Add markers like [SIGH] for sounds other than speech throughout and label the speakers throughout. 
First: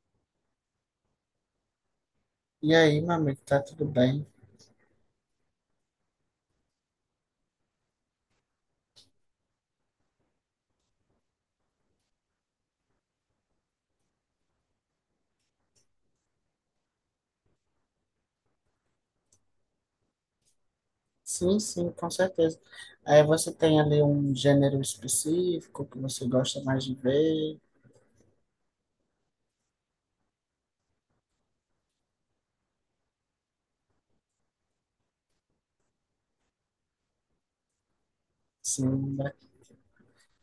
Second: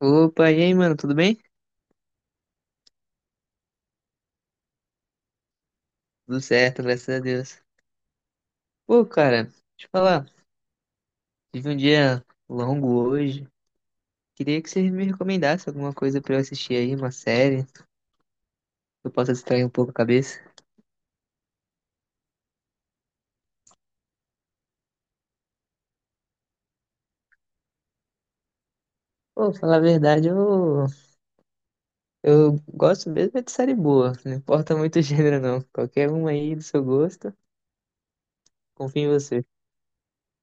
Speaker 1: Opa, e aí, mano, tudo bem?
Speaker 2: E aí, meu amigo, tá tudo bem?
Speaker 1: Tudo certo, graças a Deus. Pô, cara, deixa eu falar, tive um dia longo hoje. Queria que você me recomendasse alguma coisa pra eu assistir aí, uma série, que eu possa distrair um pouco a cabeça.
Speaker 2: Sim, sim, com certeza. Aí você tem ali um gênero específico que você gosta mais de ver.
Speaker 1: Pô, falar a verdade, eu gosto mesmo é de série boa, não importa muito [LAUGHS] o gênero, não. Qualquer uma aí do seu gosto, confio em
Speaker 2: Sim,
Speaker 1: você.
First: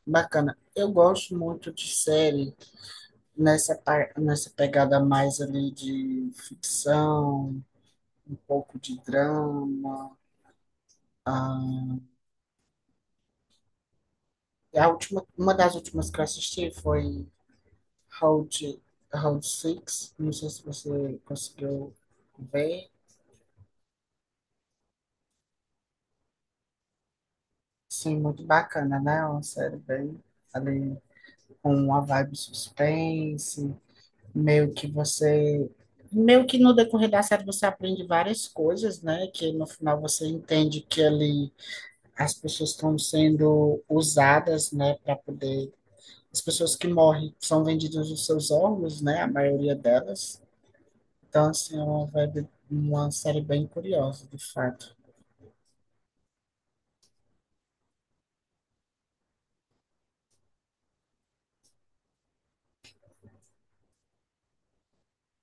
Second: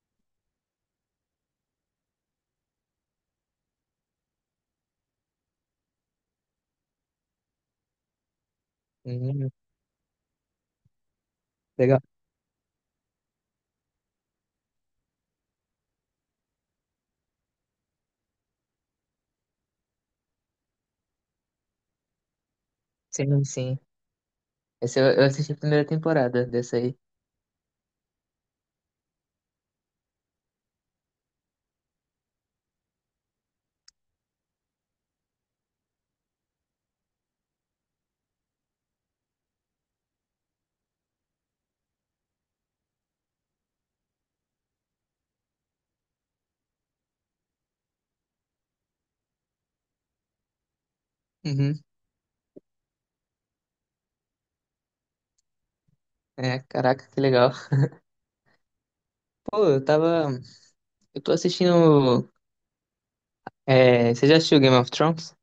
Speaker 2: bacana. Eu gosto muito de série nessa pegada mais ali de ficção, um pouco de
Speaker 1: Uhum,
Speaker 2: drama. Ah,
Speaker 1: legal.
Speaker 2: a última, uma das últimas que eu assisti foi Round, Round Six. Não sei se você conseguiu ver.
Speaker 1: Sim, sim. Essa eu assisti a primeira temporada dessa aí.
Speaker 2: Sim, muito bacana, né? Uma série bem ali com uma vibe suspense, meio que você, meio que no decorrer da série você aprende várias coisas, né? Que no final você entende que ali as pessoas estão sendo usadas, né, para poder as pessoas que morrem são vendidas os seus órgãos, né? A maioria delas. Então, assim,
Speaker 1: Uhum.
Speaker 2: é uma vibe, uma série bem curiosa, de fato.
Speaker 1: É, caraca, que legal. Pô, eu tava. Eu tô assistindo. É, você já assistiu Game of Thrones?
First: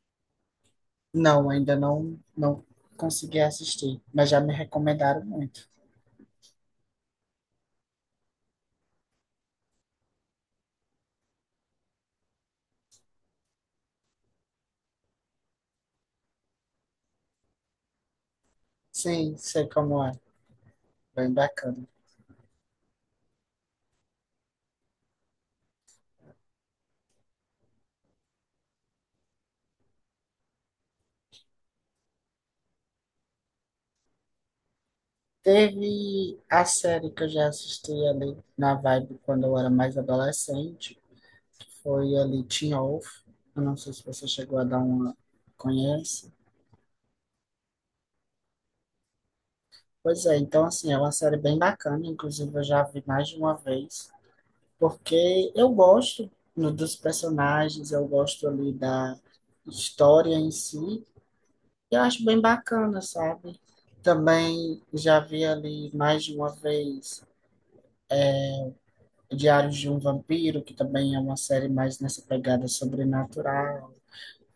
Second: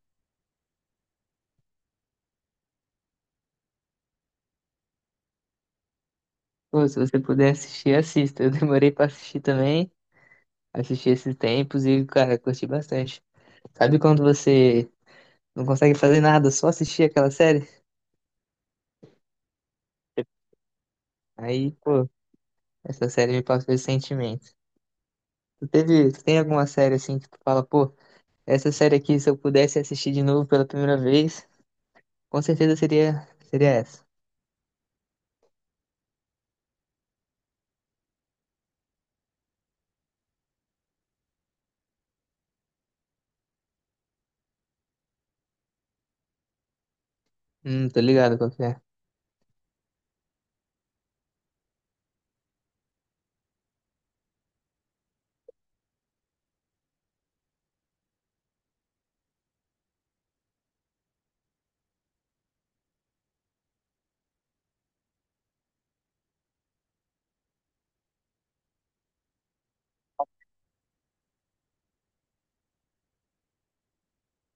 Speaker 2: Não, ainda não, não consegui assistir, mas já me recomendaram muito.
Speaker 1: Pô, se você puder assistir, assista. Eu demorei pra assistir também. Assisti esses tempos e, cara, curti bastante. Sabe quando você não consegue fazer nada, só assistir aquela série?
Speaker 2: Sim, sei como é. Bem
Speaker 1: Aí,
Speaker 2: bacana.
Speaker 1: pô, essa série me passou esse sentimento. Tu teve, tu tem alguma série assim que tu fala, pô, essa série aqui, se eu pudesse assistir de novo pela primeira vez, com certeza seria essa.
Speaker 2: Teve a série que eu já assisti ali na vibe quando eu era mais adolescente, que foi ali Teen Wolf. Eu não sei se você chegou a dar uma. Conhece?
Speaker 1: Tô ligado qual que é.
Speaker 2: Pois é, então assim, é uma série bem bacana, inclusive eu já vi mais de uma vez, porque eu gosto dos personagens, eu gosto ali da história em si, e eu acho bem bacana, sabe? Também já vi ali mais de uma vez Diários de um Vampiro, que também é uma série mais nessa pegada sobrenatural,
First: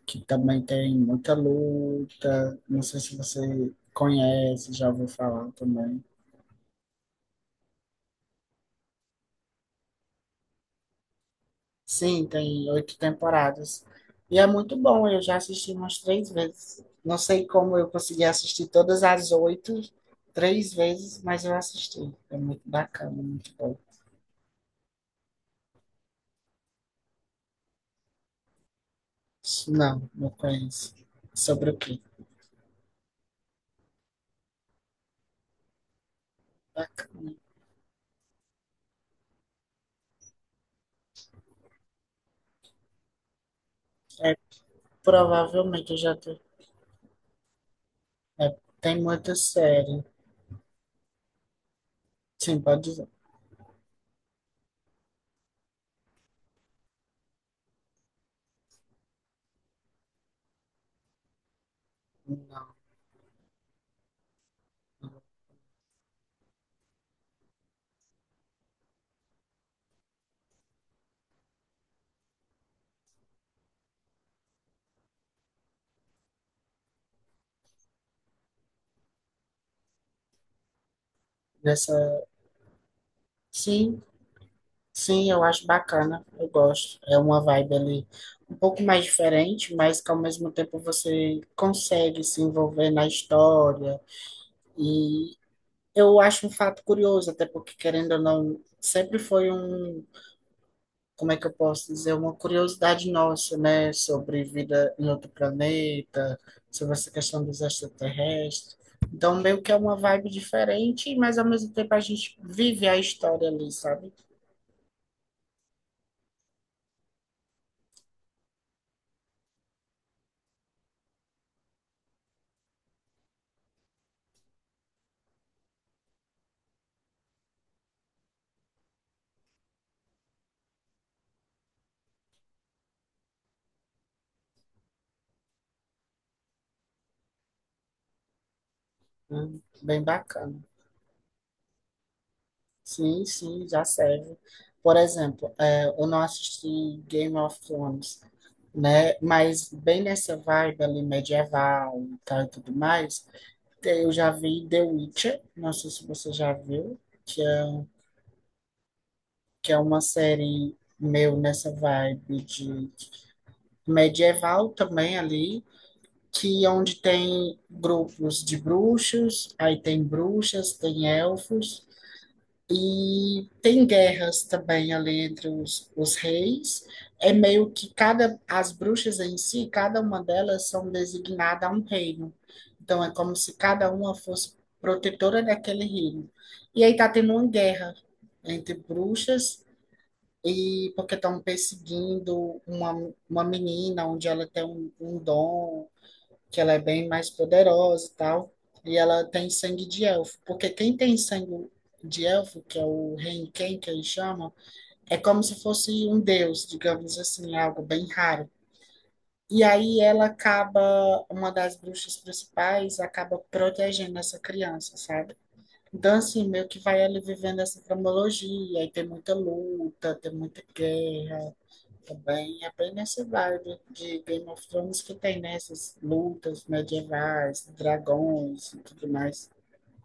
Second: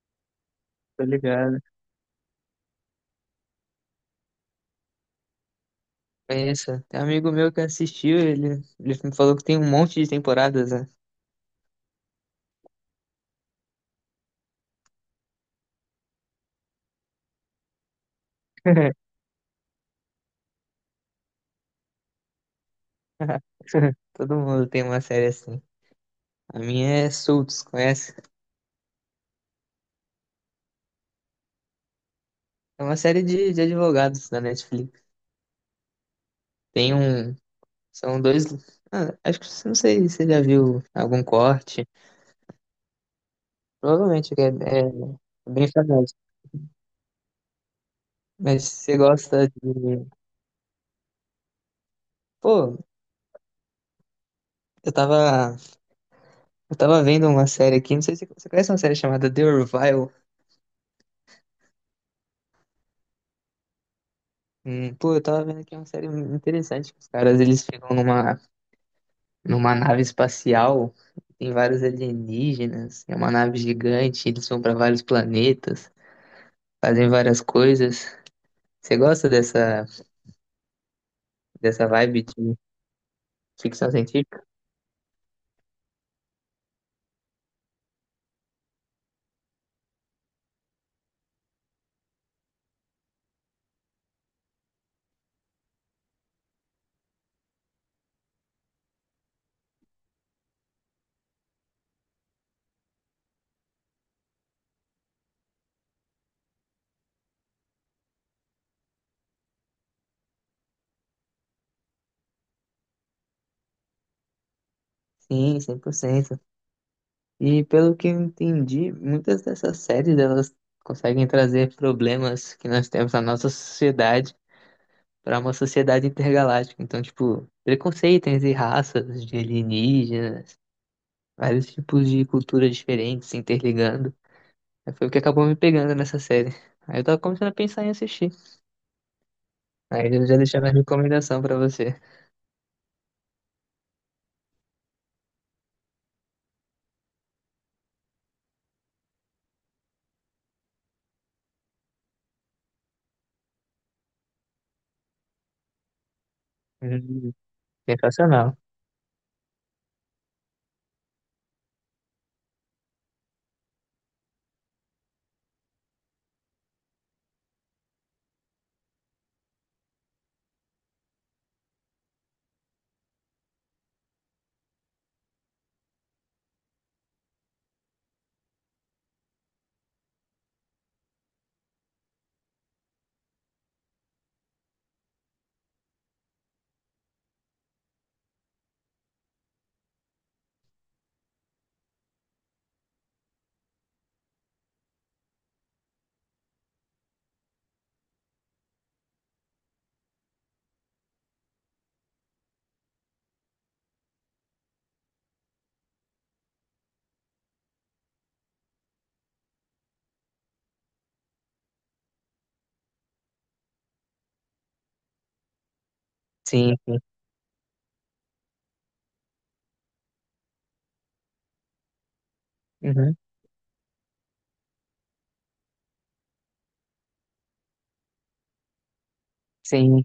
Speaker 2: que também tem
Speaker 1: Tô
Speaker 2: muita
Speaker 1: ligado.
Speaker 2: luta. Não sei se você conhece, já ouviu falar também.
Speaker 1: É isso. Tem um amigo meu que assistiu, ele me falou que tem um monte de temporadas, né?
Speaker 2: Sim, tem oito temporadas. E é muito bom, eu já assisti umas três vezes. Não sei como eu consegui assistir todas
Speaker 1: [LAUGHS]
Speaker 2: as oito, três vezes, mas eu assisti. É muito bacana,
Speaker 1: [LAUGHS]
Speaker 2: muito bom.
Speaker 1: Todo mundo tem uma série assim. A minha é Suits, conhece?
Speaker 2: Não, não conheço. Sobre o quê?
Speaker 1: É uma série de advogados da Netflix. Tem
Speaker 2: Bacana.
Speaker 1: um. São dois. Ah, acho que não sei se você já viu algum corte. Provavelmente
Speaker 2: É,
Speaker 1: que é bem
Speaker 2: provavelmente eu já
Speaker 1: famoso.
Speaker 2: tô. É,
Speaker 1: Mas você
Speaker 2: tem muita
Speaker 1: gosta
Speaker 2: série.
Speaker 1: de.
Speaker 2: Sim,
Speaker 1: Pô,
Speaker 2: pode dizer.
Speaker 1: eu tava. Eu tava vendo uma série aqui. Não sei se você conhece uma série chamada The Orville.
Speaker 2: Não,
Speaker 1: Pô,
Speaker 2: não.
Speaker 1: eu tava vendo aqui uma série interessante. Que os caras eles ficam numa. Numa nave espacial, tem vários alienígenas, é uma nave gigante, eles vão para vários planetas, fazem várias coisas. Você gosta dessa, dessa
Speaker 2: Nessa.
Speaker 1: vibe de ficção
Speaker 2: Sim,
Speaker 1: científica?
Speaker 2: sim, eu acho bacana. Eu gosto. É uma vibe ali um pouco mais diferente, mas que ao mesmo tempo você consegue se envolver na história. E eu acho um fato curioso, até porque, querendo ou não, sempre foi um, como é que eu posso dizer, uma curiosidade nossa, né, sobre vida em outro planeta, sobre essa questão dos extraterrestres. Então, meio que é uma vibe diferente, mas ao mesmo tempo a gente vive a história ali, sabe?
Speaker 1: Sim, cem por cento. E pelo que eu entendi, muitas dessas séries elas conseguem trazer problemas que nós temos na nossa sociedade para uma sociedade intergaláctica. Então, tipo, preconceito entre raças de alienígenas, vários tipos de culturas diferentes se interligando. Aí foi o que acabou me pegando nessa série. Aí eu tava começando a pensar em assistir.
Speaker 2: Bem
Speaker 1: Aí eu já deixei
Speaker 2: bacana.
Speaker 1: minha recomendação pra você.
Speaker 2: Sim, sim, já serve. Por exemplo, é, eu não assisti Game of Thrones, né? Mas bem nessa vibe ali medieval e tal e tudo mais, eu já vi The Witcher, não sei se você já viu,
Speaker 1: Hum,
Speaker 2: que é um,
Speaker 1: sensacional.
Speaker 2: que é uma série meu nessa vibe de medieval também ali, que onde tem grupos de bruxos, aí tem bruxas, tem elfos e tem guerras também ali entre os reis. É meio que cada as bruxas em si, cada uma delas são designadas a um reino. Então é como se cada uma fosse protetora daquele reino. E aí tá tendo uma guerra entre bruxas e porque estão perseguindo uma menina onde ela tem um dom, que ela é bem mais poderosa e tal, e ela tem sangue de elfo. Porque quem tem sangue de elfo, que é o Renken, que eles chamam, é como se fosse um deus, digamos assim, algo bem raro. E aí ela acaba, uma das bruxas principais, acaba protegendo essa criança, sabe? Então, assim, meio
Speaker 1: Sim,
Speaker 2: que
Speaker 1: sim.
Speaker 2: vai ali vivendo essa cronologia, e tem muita luta, tem muita guerra, também é bem
Speaker 1: Uhum,
Speaker 2: nessa vibe de Game of Thrones que tem nessas lutas medievais, dragões e tudo mais.
Speaker 1: sim.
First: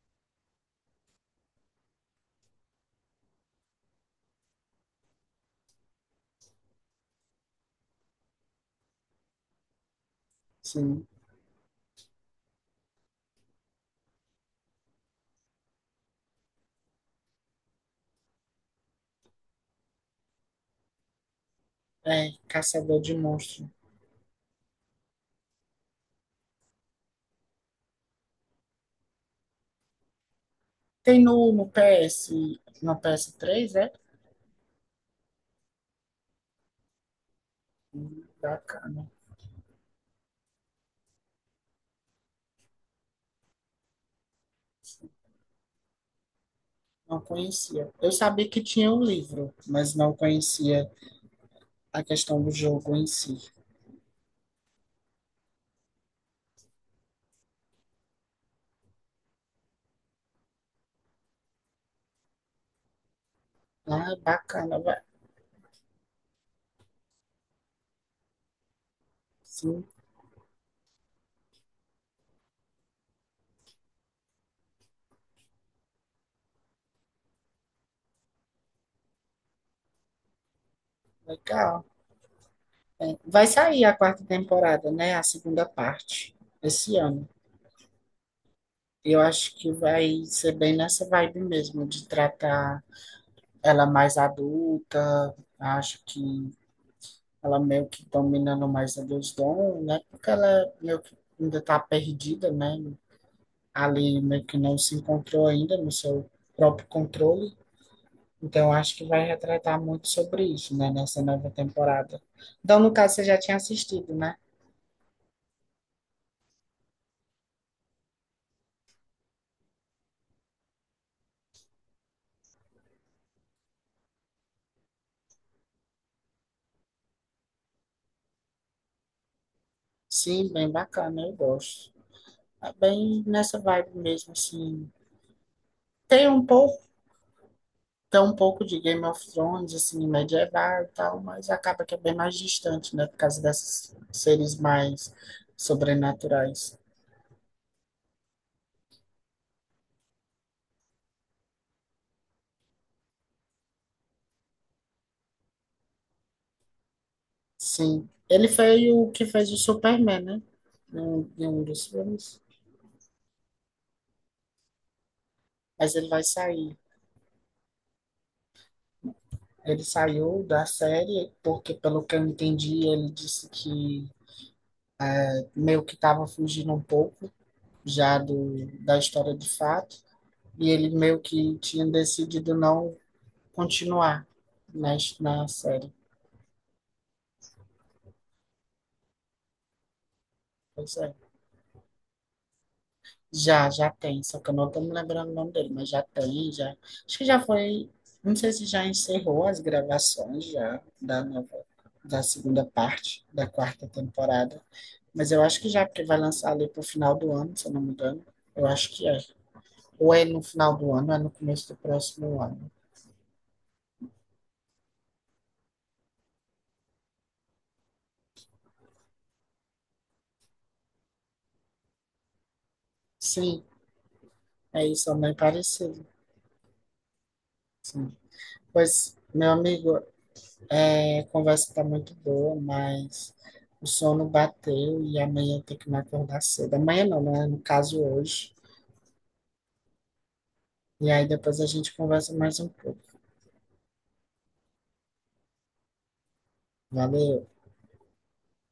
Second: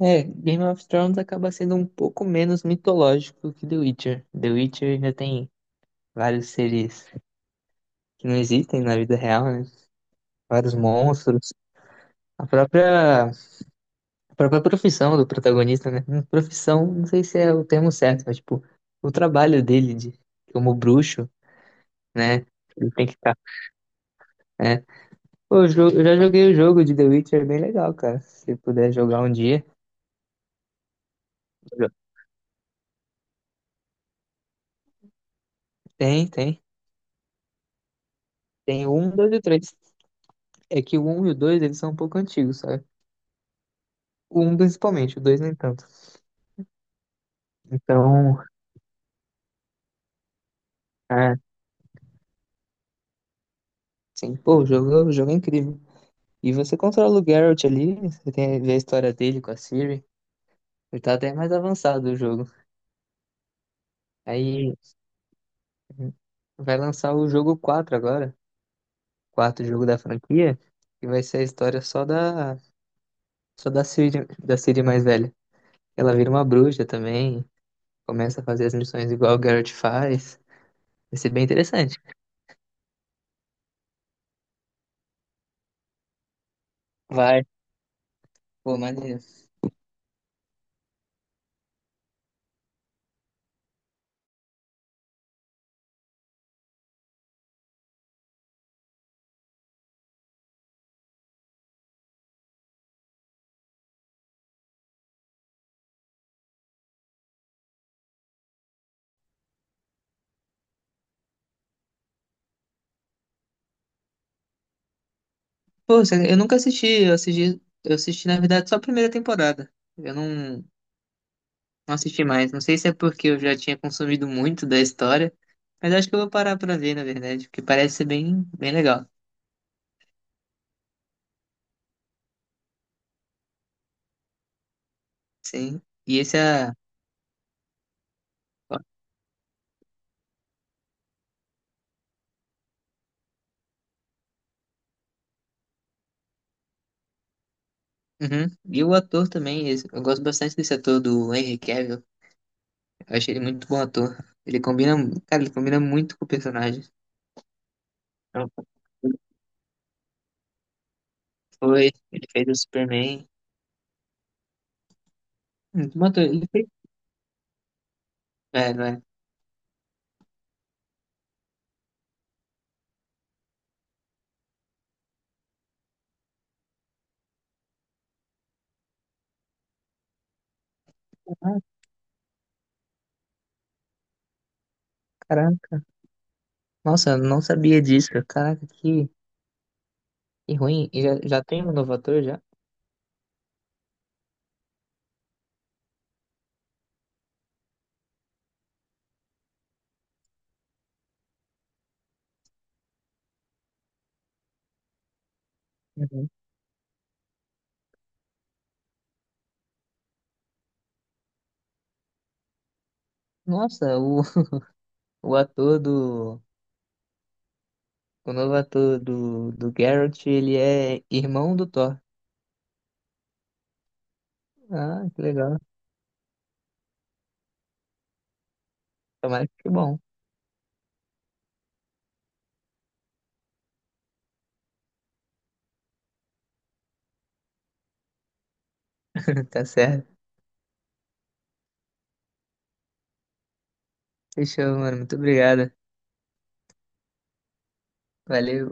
Speaker 1: É, Game of Thrones acaba sendo um pouco menos mitológico que The Witcher. The Witcher ainda tem vários seres que não existem na vida real, né? Vários
Speaker 2: Sim,
Speaker 1: monstros. A própria profissão do protagonista, né? Profissão, não sei se é o termo certo, mas tipo, o trabalho dele de, como bruxo,
Speaker 2: é
Speaker 1: né? Ele
Speaker 2: caçador
Speaker 1: tem
Speaker 2: de
Speaker 1: que estar.
Speaker 2: monstros.
Speaker 1: Pô, eu já joguei o jogo de The Witcher, é bem legal, cara. Se puder jogar um dia.
Speaker 2: Tem no PS, no PS3, é?
Speaker 1: Tem, tem. Tem o
Speaker 2: Bacana.
Speaker 1: 1, 2 e o 3. É que o um e o dois eles são um pouco antigos, sabe? O um principalmente, o 2 nem tanto.
Speaker 2: Não conhecia. Eu
Speaker 1: Então,
Speaker 2: sabia que tinha um livro, mas não conhecia
Speaker 1: é,
Speaker 2: a questão do jogo em si.
Speaker 1: sim. Pô, o jogo é incrível. E você controla o Geralt ali, você tem, vê a história dele com a Ciri. Ele tá até mais avançado o jogo.
Speaker 2: Ah,
Speaker 1: Aí
Speaker 2: bacana, vai.
Speaker 1: vai lançar o jogo 4 agora, quarto
Speaker 2: Sim,
Speaker 1: jogo da franquia, que vai ser a história só da Ciri mais velha. Ela vira uma bruxa também, começa a fazer as missões igual o Garrett faz. Vai ser bem
Speaker 2: legal.
Speaker 1: interessante.
Speaker 2: É, vai sair a quarta temporada, né? A segunda parte, esse ano.
Speaker 1: Vai, pô, maneiro.
Speaker 2: Eu acho que vai ser bem nessa vibe mesmo, de tratar ela mais adulta. Acho que ela meio que dominando mais a Deus dons, né? Porque ela meio que ainda está perdida, né? Ali meio que não se encontrou ainda no seu próprio controle. Então, acho que vai retratar muito sobre isso, né? Nessa nova temporada. Então, no caso, você já tinha assistido, né?
Speaker 1: Pô, eu nunca assisti, eu assisti, na verdade, só a primeira temporada. Eu não, não assisti mais. Não sei se é porque eu já tinha consumido muito da história, mas acho que eu vou parar pra ver, na verdade, porque parece ser bem, bem legal.
Speaker 2: Sim, bem bacana, eu gosto. É bem nessa vibe mesmo, assim.
Speaker 1: Sim. E
Speaker 2: Tem
Speaker 1: esse
Speaker 2: um
Speaker 1: é.
Speaker 2: pouco. Tem um pouco de Game of Thrones, assim, medieval e tal, mas acaba que é bem mais distante, né? Por causa desses seres mais sobrenaturais.
Speaker 1: Uhum. E o ator também, eu gosto bastante desse ator do Henry Cavill. Eu achei ele muito bom ator. Ele combina, cara, ele combina muito com o personagem.
Speaker 2: Sim. Ele
Speaker 1: Então,
Speaker 2: foi o
Speaker 1: ele
Speaker 2: que fez o Superman, né? Em um dos
Speaker 1: foi, ele
Speaker 2: filmes.
Speaker 1: fez o Superman.
Speaker 2: Mas ele
Speaker 1: Mano,
Speaker 2: vai
Speaker 1: ele fez.
Speaker 2: sair.
Speaker 1: É, não é?
Speaker 2: Ele saiu da série porque, pelo que eu entendi, ele disse que meio que estava fugindo um pouco já do, da história de fato. E ele meio que
Speaker 1: Ah,
Speaker 2: tinha decidido não continuar na
Speaker 1: caraca.
Speaker 2: série.
Speaker 1: Nossa, eu não sabia disso. Caraca, que ruim.
Speaker 2: Pois
Speaker 1: E já,
Speaker 2: é.
Speaker 1: já tem um novo ator já?
Speaker 2: Já, já tem, só que eu não estou me lembrando o nome dele, mas já tem, já. Acho que já foi, não sei se já encerrou as gravações já da nova, da segunda parte da quarta temporada, mas eu acho que já, porque vai
Speaker 1: Uhum.
Speaker 2: lançar ali pro final do ano, se eu não me engano. Eu acho que é. Ou é no final do ano, ou é no começo do próximo ano.
Speaker 1: Nossa, o ator do. O novo ator do, do Geralt, ele é irmão do Thor.
Speaker 2: Sim, é
Speaker 1: Ah,
Speaker 2: isso, é
Speaker 1: que
Speaker 2: bem
Speaker 1: legal.
Speaker 2: parecido. Sim. Pois,
Speaker 1: Tomara
Speaker 2: meu
Speaker 1: que fique bom.
Speaker 2: amigo, é, a conversa tá muito boa, mas o sono bateu e amanhã tem que me acordar cedo. Amanhã não, né? No caso hoje.
Speaker 1: [LAUGHS] Tá certo.
Speaker 2: E aí depois a gente conversa mais um pouco.
Speaker 1: Fechou, mano. Muito obrigado.
Speaker 2: Valeu.
Speaker 1: Valeu.